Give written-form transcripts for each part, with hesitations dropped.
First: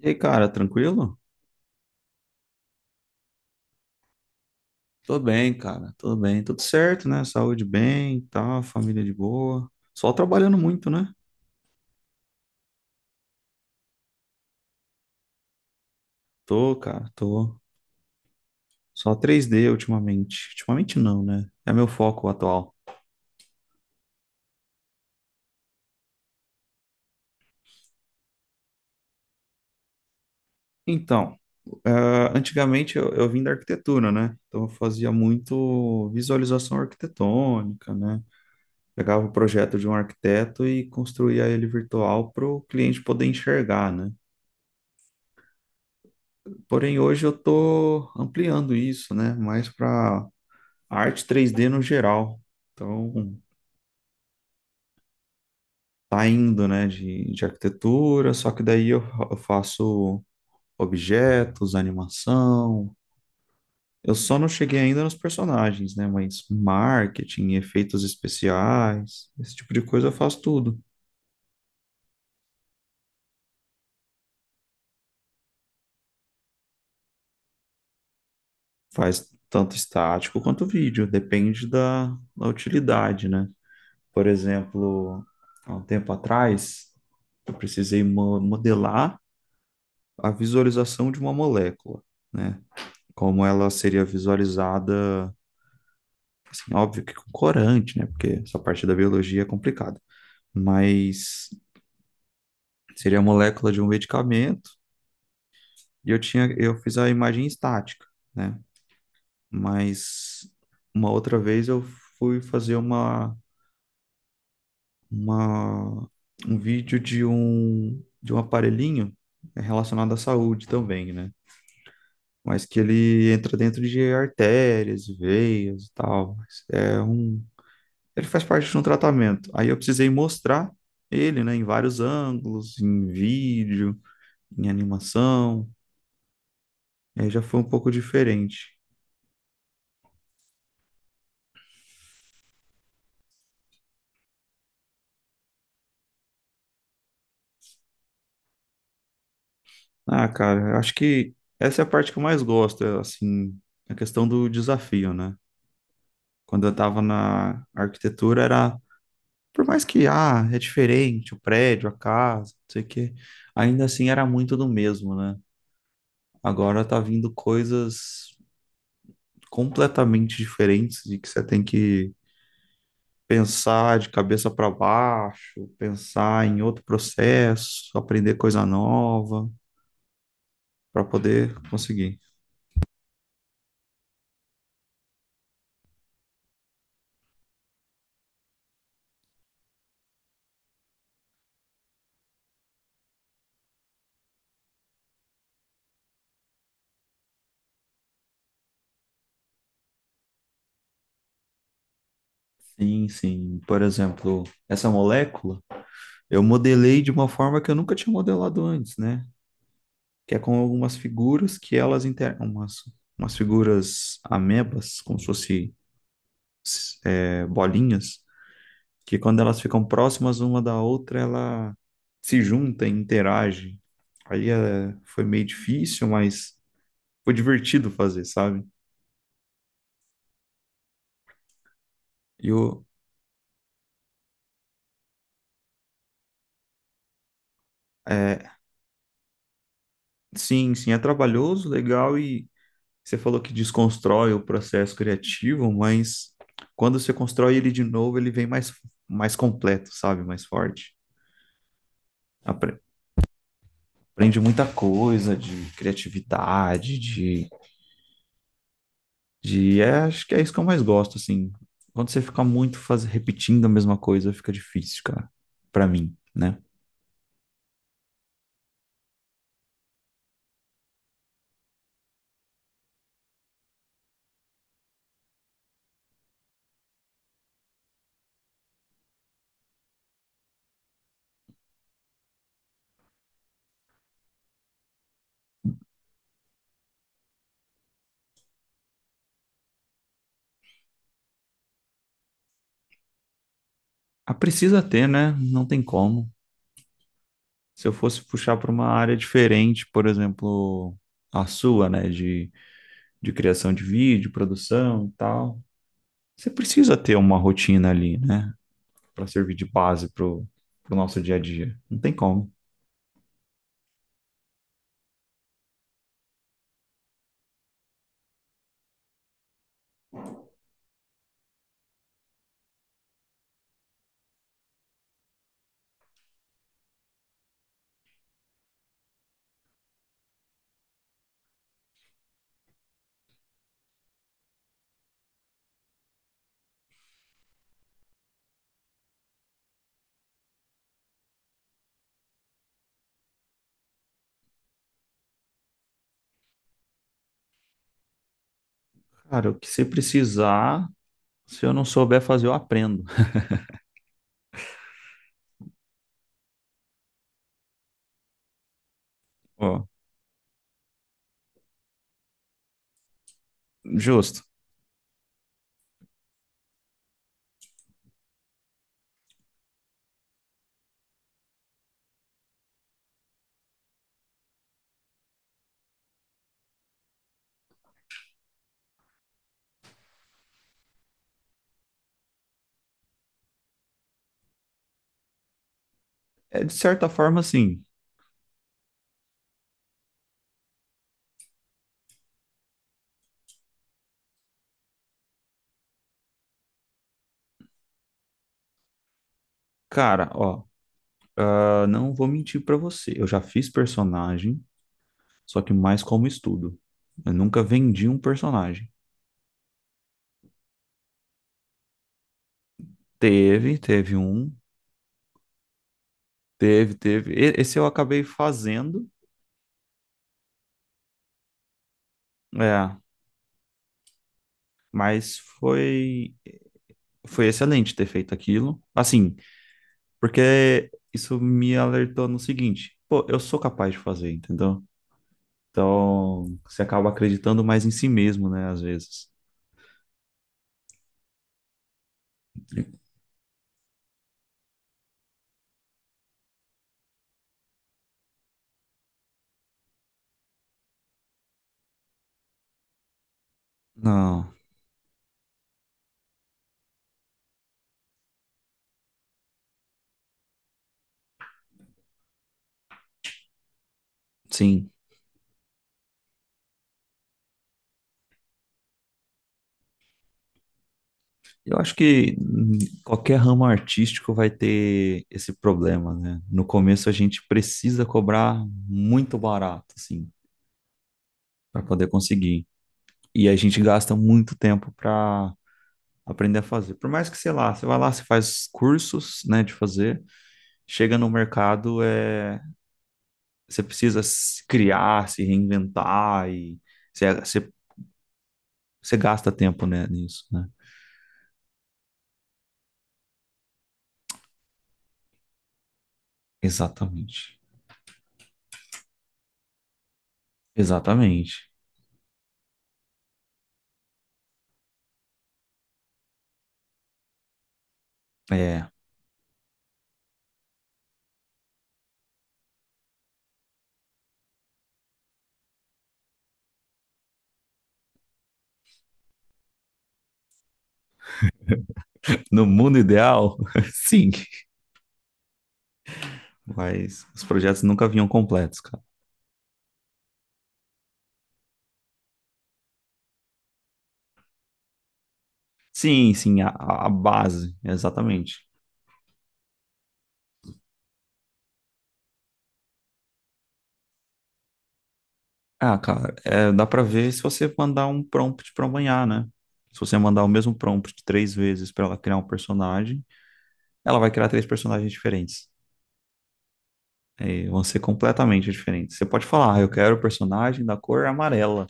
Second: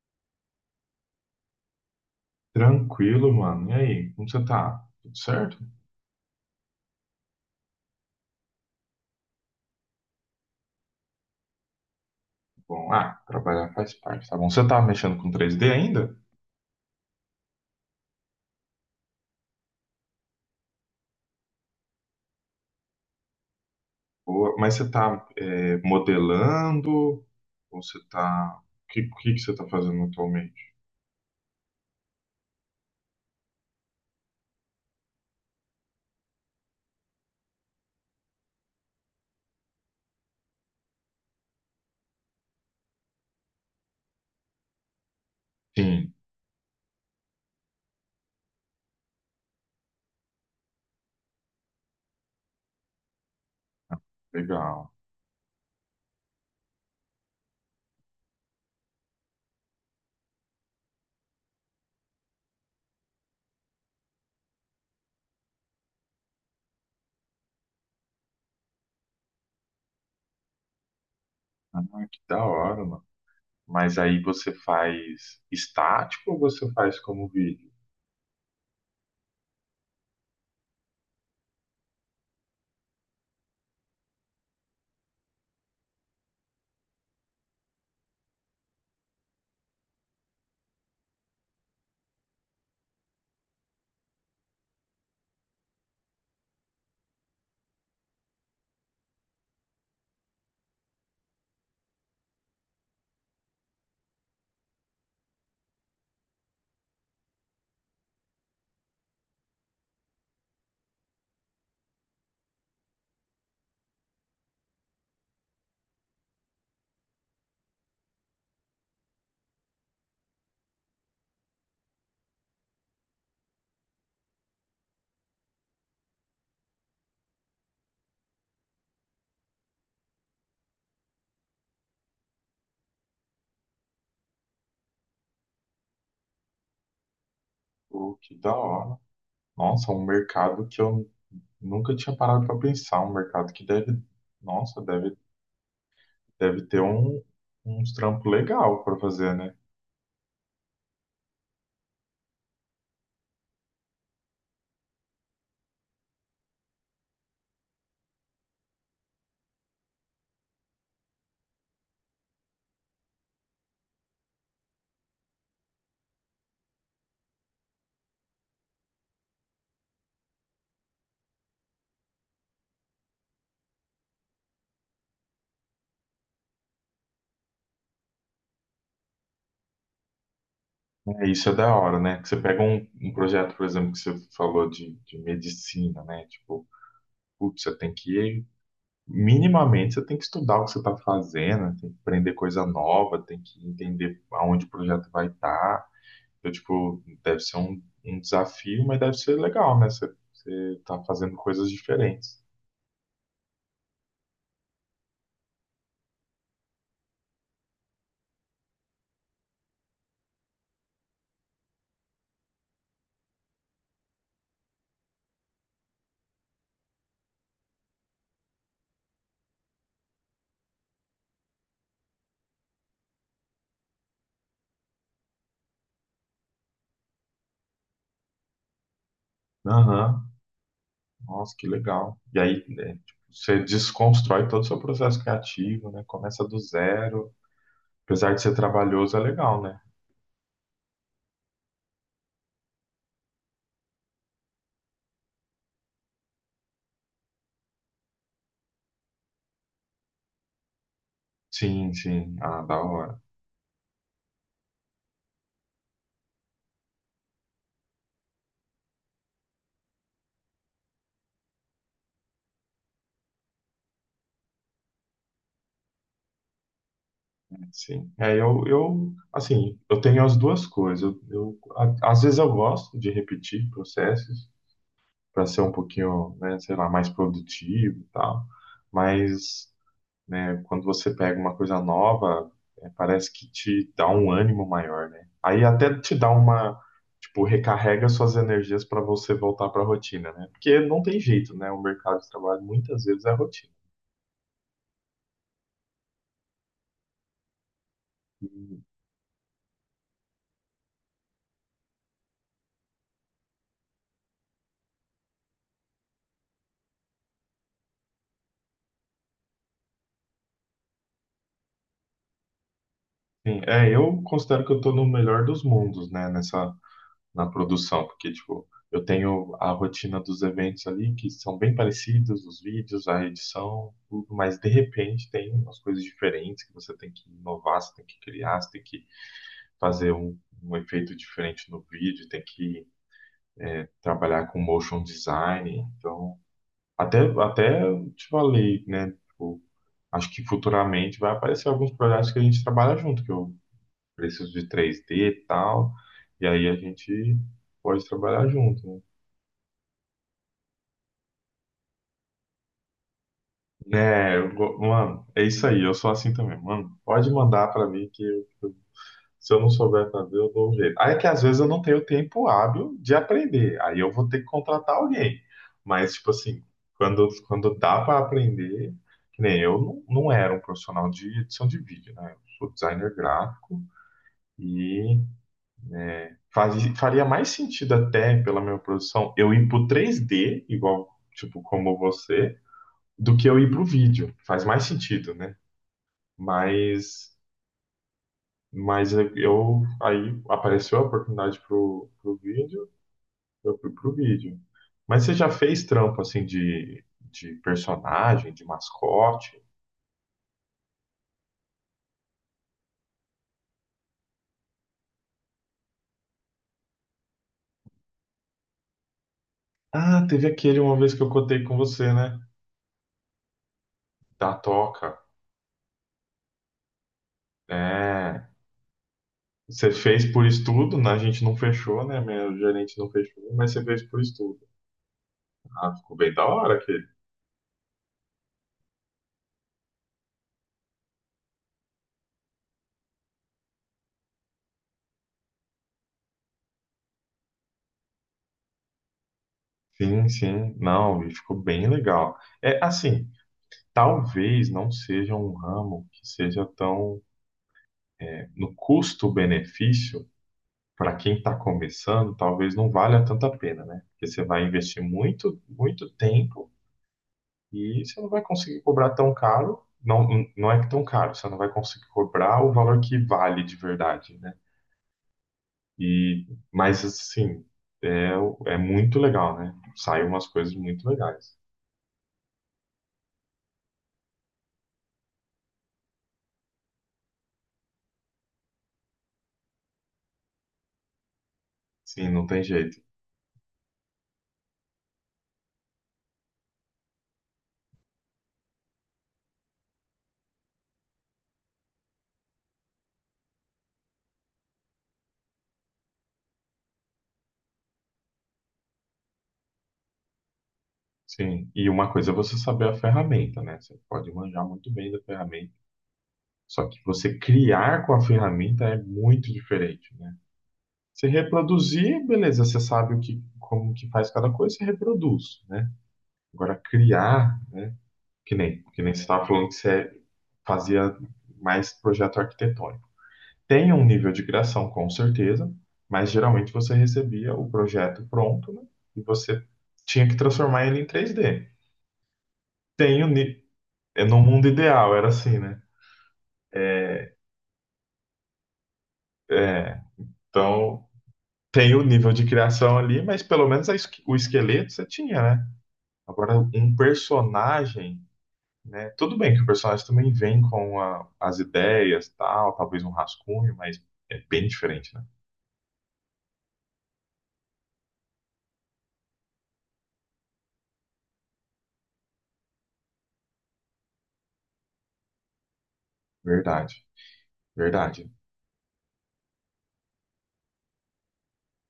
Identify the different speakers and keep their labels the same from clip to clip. Speaker 1: E aí, cara, tranquilo?
Speaker 2: Tranquilo, mano. E aí, como você tá? Tudo
Speaker 1: Tô bem,
Speaker 2: certo?
Speaker 1: cara, tudo bem, tudo certo, né? Saúde bem, e tal, família de boa. Só trabalhando muito, né?
Speaker 2: Bom, trabalhar faz parte, tá bom? Você tá mexendo com 3D ainda?
Speaker 1: Tô, cara, tô. Só 3D ultimamente. Ultimamente não, né? É meu foco atual.
Speaker 2: Mas você tá modelando? Ou você tá... O que que você tá fazendo atualmente?
Speaker 1: Então, ah, antigamente eu vim da arquitetura, né? Então eu fazia muito visualização arquitetônica, né? Pegava o projeto de um arquiteto e construía ele virtual para o cliente poder enxergar, né?
Speaker 2: Sim,
Speaker 1: Porém, hoje eu tô ampliando isso, né? Mais para a arte 3D no geral. Então,
Speaker 2: legal.
Speaker 1: tá indo, né, de arquitetura, só que daí eu faço objetos, animação. Eu só não cheguei ainda nos personagens, né, mas marketing, efeitos especiais, esse tipo de coisa eu faço tudo.
Speaker 2: Ah, que da hora, mano. Mas aí você faz estático ou você faz como vídeo?
Speaker 1: Faz tanto estático quanto vídeo, depende da utilidade, né? Por exemplo, há um tempo atrás, eu precisei modelar a visualização de uma molécula, né, como ela seria visualizada, assim, óbvio que com corante, né? Porque essa parte da biologia é complicada. Mas seria a molécula de um medicamento e eu fiz a imagem estática, né? Mas uma outra vez eu fui fazer uma um vídeo de um aparelhinho relacionado à saúde também, né? Mas que ele entra dentro de artérias, veias e tal. Ele faz parte de um tratamento. Aí eu precisei mostrar ele, né, em vários ângulos, em vídeo, em animação. Aí já foi um pouco
Speaker 2: Pô, que da
Speaker 1: diferente.
Speaker 2: hora. Nossa, um mercado que eu nunca tinha parado pra pensar. Um mercado que deve... Nossa, deve ter uns trampos legal para fazer, né?
Speaker 1: Ah, cara, eu acho que essa é a parte que eu mais gosto, é, assim, a questão do desafio, né? Quando eu tava na arquitetura, era, por mais que, ah, é diferente, o prédio, a casa, não sei o quê, ainda assim era muito do mesmo, né? Agora tá vindo coisas completamente diferentes e que você tem que pensar de cabeça para baixo, pensar em outro processo, aprender coisa nova para
Speaker 2: É, isso
Speaker 1: poder
Speaker 2: é da hora,
Speaker 1: conseguir.
Speaker 2: né? Que você pega um projeto, por exemplo, que você falou de medicina, né? Tipo, putz, minimamente, você tem que estudar o que você está fazendo, tem que aprender coisa nova, tem que entender aonde o projeto vai estar. Então, tipo, deve ser um desafio, mas deve ser legal, né? Você tá fazendo coisas diferentes.
Speaker 1: Sim, sim. Por exemplo, essa molécula eu modelei de uma forma que eu nunca tinha modelado antes, né? Que é com algumas figuras que elas umas figuras amebas, como se fosse é, bolinhas, que quando elas ficam próximas uma da outra, ela se junta e interage. Aí é, foi meio difícil, mas foi divertido fazer, sabe?
Speaker 2: Aham. Nossa, que legal. E
Speaker 1: E
Speaker 2: aí,
Speaker 1: o,
Speaker 2: né, tipo, você desconstrói todo o seu processo criativo, né? Começa do zero. Apesar
Speaker 1: É,
Speaker 2: de ser trabalhoso, é legal, né?
Speaker 1: sim, sim, é trabalhoso, legal, e você falou que desconstrói o processo criativo, mas quando você constrói ele de novo, ele vem mais, completo, sabe? Mais forte.
Speaker 2: Sim, sim. Ah, da
Speaker 1: Apre-
Speaker 2: hora.
Speaker 1: Aprende muita coisa de criatividade, acho que é isso que eu mais gosto, assim. Quando você fica muito repetindo a mesma coisa, fica difícil, cara, pra mim, né?
Speaker 2: Sim. É, eu tenho as duas coisas. Às vezes eu gosto de repetir processos para ser um pouquinho, né, sei lá, mais produtivo e tal. Mas, né? Quando você pega uma coisa nova, parece que te dá um ânimo maior, né? Aí até te dá tipo, recarrega suas energias para você voltar para a rotina, né? Porque não tem jeito, né? O mercado de trabalho muitas vezes é rotina.
Speaker 1: Ah, precisa ter, né? Não tem como. Se eu fosse puxar para
Speaker 2: Sim,
Speaker 1: uma área diferente, por exemplo, a sua, né, de criação de vídeo, produção e tal, você precisa ter uma rotina ali, né, para servir de base pro nosso dia a dia. Não tem como.
Speaker 2: é, eu considero que eu tô no melhor dos mundos, né, na produção, porque, tipo, eu tenho a rotina dos eventos ali, que são bem parecidos, os vídeos, a edição, tudo, mas de repente tem umas coisas diferentes que você tem que inovar, você tem que criar, você tem que fazer um efeito diferente no vídeo, tem que trabalhar com motion design. Então, até eu te falei, né? Tipo, acho que futuramente vai aparecer alguns projetos que a gente trabalha junto, que eu preciso de três d e tal, e aí a gente pode trabalhar junto,
Speaker 1: Cara, o que você precisar, se eu não souber fazer, eu aprendo.
Speaker 2: né? Mano, é isso aí, eu sou assim também, mano. Pode mandar pra mim que eu se eu não
Speaker 1: Ó,
Speaker 2: souber fazer, eu dou um jeito. Aí é que às vezes eu não tenho tempo hábil de aprender. Aí eu vou ter
Speaker 1: justo.
Speaker 2: que contratar alguém. Mas, tipo assim, quando dá para aprender, que nem eu não era um profissional de edição de vídeo, né? Eu sou designer gráfico e faria mais sentido até pela minha produção eu ir pro 3D, igual, tipo, como você, do que eu ir pro vídeo. Faz mais sentido, né?
Speaker 1: É de certa
Speaker 2: Mas,
Speaker 1: forma assim,
Speaker 2: mas eu aí apareceu a oportunidade pro vídeo. Eu fui pro vídeo. Mas você já fez trampo assim de personagem, de mascote?
Speaker 1: cara, ó, ah, não vou mentir para você. Eu já fiz personagem, só que mais como estudo. Eu nunca vendi um personagem.
Speaker 2: Ah, teve aquele uma vez que eu contei com você, né?
Speaker 1: Teve, teve um.
Speaker 2: Da Toca.
Speaker 1: Teve, teve. Esse eu acabei
Speaker 2: É.
Speaker 1: fazendo,
Speaker 2: Você fez por estudo, né? A gente não fechou, né? Meu
Speaker 1: é,
Speaker 2: gerente não fechou, mas você fez por estudo.
Speaker 1: mas
Speaker 2: Ah, ficou bem
Speaker 1: foi
Speaker 2: da hora aquele.
Speaker 1: foi excelente ter feito aquilo. Assim, porque isso me alertou no seguinte, pô, eu sou capaz de fazer, entendeu? Então, você acaba acreditando mais em si mesmo, né, às vezes.
Speaker 2: Sim, sim. Não, e ficou bem legal. É assim, talvez não seja um ramo que seja tão é, no custo-benefício. Para quem está começando, talvez não valha tanto a pena, né? Porque você
Speaker 1: Não,
Speaker 2: vai investir muito, muito tempo e você não vai conseguir cobrar tão caro. Não, não é que tão caro, você não vai conseguir cobrar o valor que vale de verdade, né?
Speaker 1: sim.
Speaker 2: E, mas, assim, é, é muito legal, né? Saem umas coisas muito legais.
Speaker 1: Eu acho que qualquer ramo artístico vai ter esse problema, né? No começo a gente precisa cobrar muito barato, assim, para poder
Speaker 2: Sim, não tem
Speaker 1: conseguir.
Speaker 2: jeito.
Speaker 1: E a gente gasta muito tempo para aprender a fazer. Por mais que, sei lá, você vai lá, você faz cursos, né, de fazer, chega no mercado, é, você precisa se criar, se reinventar, e você, você, você gasta tempo, né, nisso, né?
Speaker 2: Sim, e uma coisa é você saber a ferramenta, né? Você pode manjar muito bem da ferramenta, só que você
Speaker 1: Exatamente.
Speaker 2: criar com a ferramenta é muito diferente, né? Se
Speaker 1: Exatamente.
Speaker 2: reproduzir, beleza, você sabe como que faz cada coisa, você reproduz, né? Agora criar, né? Que nem,
Speaker 1: É,
Speaker 2: que nem você estava falando que você fazia mais projeto arquitetônico. Tem um nível de criação, com certeza, mas geralmente você recebia o projeto pronto, né? E você tinha que transformar ele em 3D.
Speaker 1: no mundo
Speaker 2: Tem o,
Speaker 1: ideal,
Speaker 2: ni- É
Speaker 1: sim,
Speaker 2: no mundo ideal, era assim, né?
Speaker 1: mas os projetos nunca vinham completos, cara.
Speaker 2: É, então tem o nível de criação ali, mas pelo menos o esqueleto você tinha, né?
Speaker 1: Sim,
Speaker 2: Agora,
Speaker 1: sim, a,
Speaker 2: um
Speaker 1: a base,
Speaker 2: personagem,
Speaker 1: exatamente.
Speaker 2: né? Tudo bem que o personagem também vem com as ideias, tal, talvez um rascunho, mas é bem diferente, né?
Speaker 1: Ah, cara, é, dá pra ver se você mandar um prompt pra amanhã, né? Se você mandar o mesmo prompt três vezes pra ela criar um personagem, ela vai criar três personagens diferentes.
Speaker 2: Verdade,
Speaker 1: É, vão ser
Speaker 2: verdade,
Speaker 1: completamente diferentes. Você pode falar, ah, eu quero o personagem da cor amarela,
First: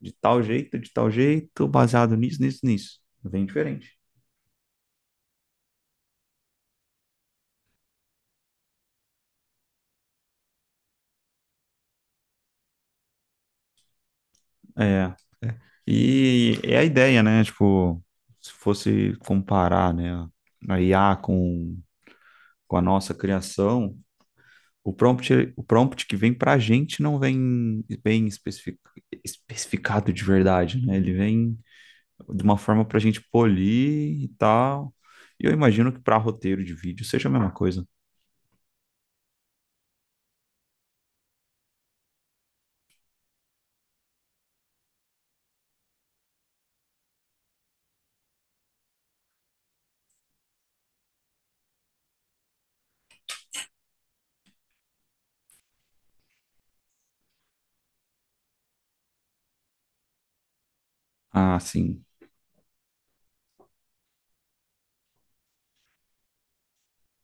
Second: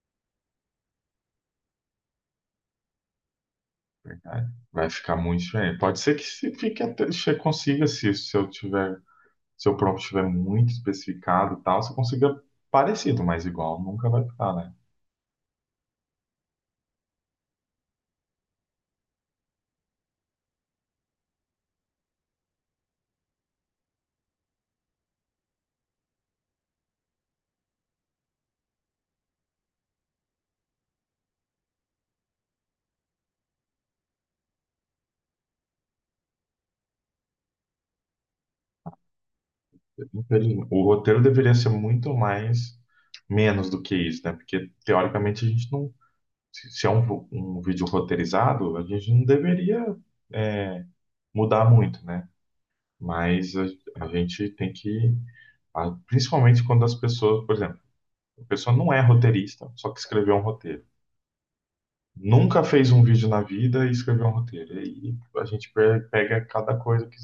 Speaker 1: de tal jeito, baseado nisso, nisso, nisso. Vem diferente.
Speaker 2: verdade. Vai ficar muito diferente. Pode ser que se fique consiga, se eu tiver, se o prompt tiver muito especificado, e tal, você consiga parecido, mas igual nunca vai ficar, né?
Speaker 1: É, e é a ideia, né? Tipo, se fosse comparar, né, a IA com, a nossa criação. O prompt, o prompt que vem para a gente não vem bem especificado de verdade, né? Ele vem de uma forma para a gente polir e tal. E eu imagino que para roteiro de vídeo seja a mesma coisa.
Speaker 2: Infelizmente. O roteiro deveria ser muito mais menos do que isso, né? Porque teoricamente a gente não, se se é um vídeo roteirizado, a gente não deveria é, mudar muito, né? Mas a gente tem que, principalmente quando as pessoas, por exemplo, a pessoa não é roteirista, só que escreveu um roteiro.
Speaker 1: Ah, sim.
Speaker 2: Nunca fez um vídeo na vida e escreveu um roteiro. E aí a gente pega cada coisa que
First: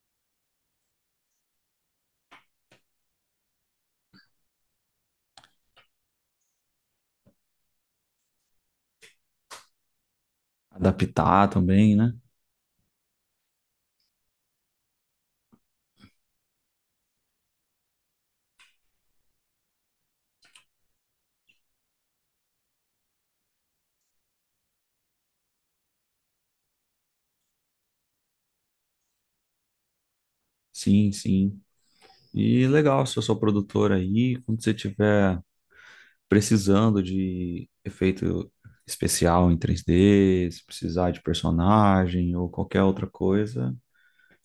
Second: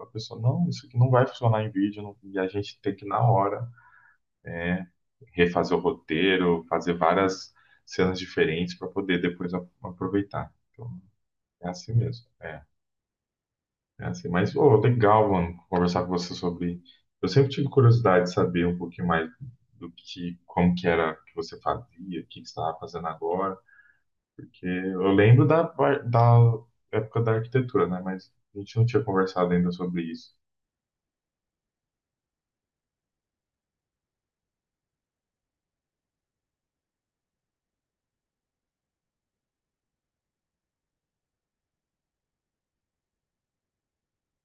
Speaker 2: a pessoa, não, isso aqui não vai funcionar em vídeo, e a gente tem que, na hora, né, refazer o roteiro, fazer várias cenas diferentes para poder depois aproveitar. Então,
Speaker 1: Adaptar
Speaker 2: é
Speaker 1: também,
Speaker 2: assim
Speaker 1: né?
Speaker 2: mesmo. É, é assim, mas, ô, legal, mano, conversar com você sobre. Eu sempre tive curiosidade de saber um pouquinho mais do que, como que era que você fazia, o que que você estava fazendo agora, porque eu lembro da, da época da arquitetura, né? Mas a gente não tinha conversado ainda sobre isso.
Speaker 1: Sim, sim. E legal, se eu sou produtor aí, quando você estiver precisando de efeito especial em 3D, se precisar de personagem ou qualquer outra coisa,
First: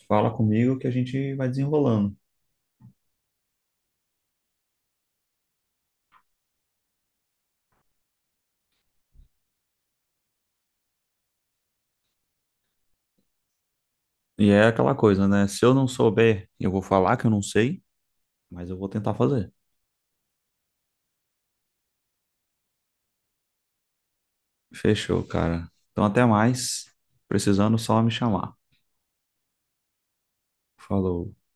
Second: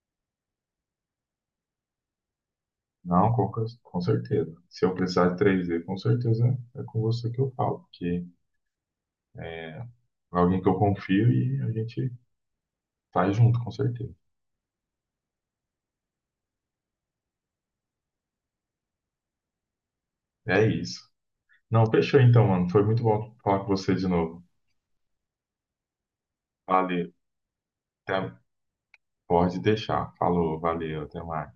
Speaker 1: fala comigo que a gente vai desenrolando.
Speaker 2: Não, com, com certeza. Se eu precisar de 3D, com certeza é com você que eu falo, porque é é alguém que eu confio e a gente faz junto, com certeza.
Speaker 1: E é aquela coisa, né? Se eu não souber, eu vou falar que eu não sei, mas eu vou tentar fazer.
Speaker 2: É isso. Não, fechou então, mano. Foi muito bom falar com você de novo.
Speaker 1: Fechou, cara. Então, até mais.
Speaker 2: Valeu.
Speaker 1: Precisando, só me
Speaker 2: Até-
Speaker 1: chamar.
Speaker 2: Pode deixar. Falou, valeu, até
Speaker 1: Falou.
Speaker 2: mais.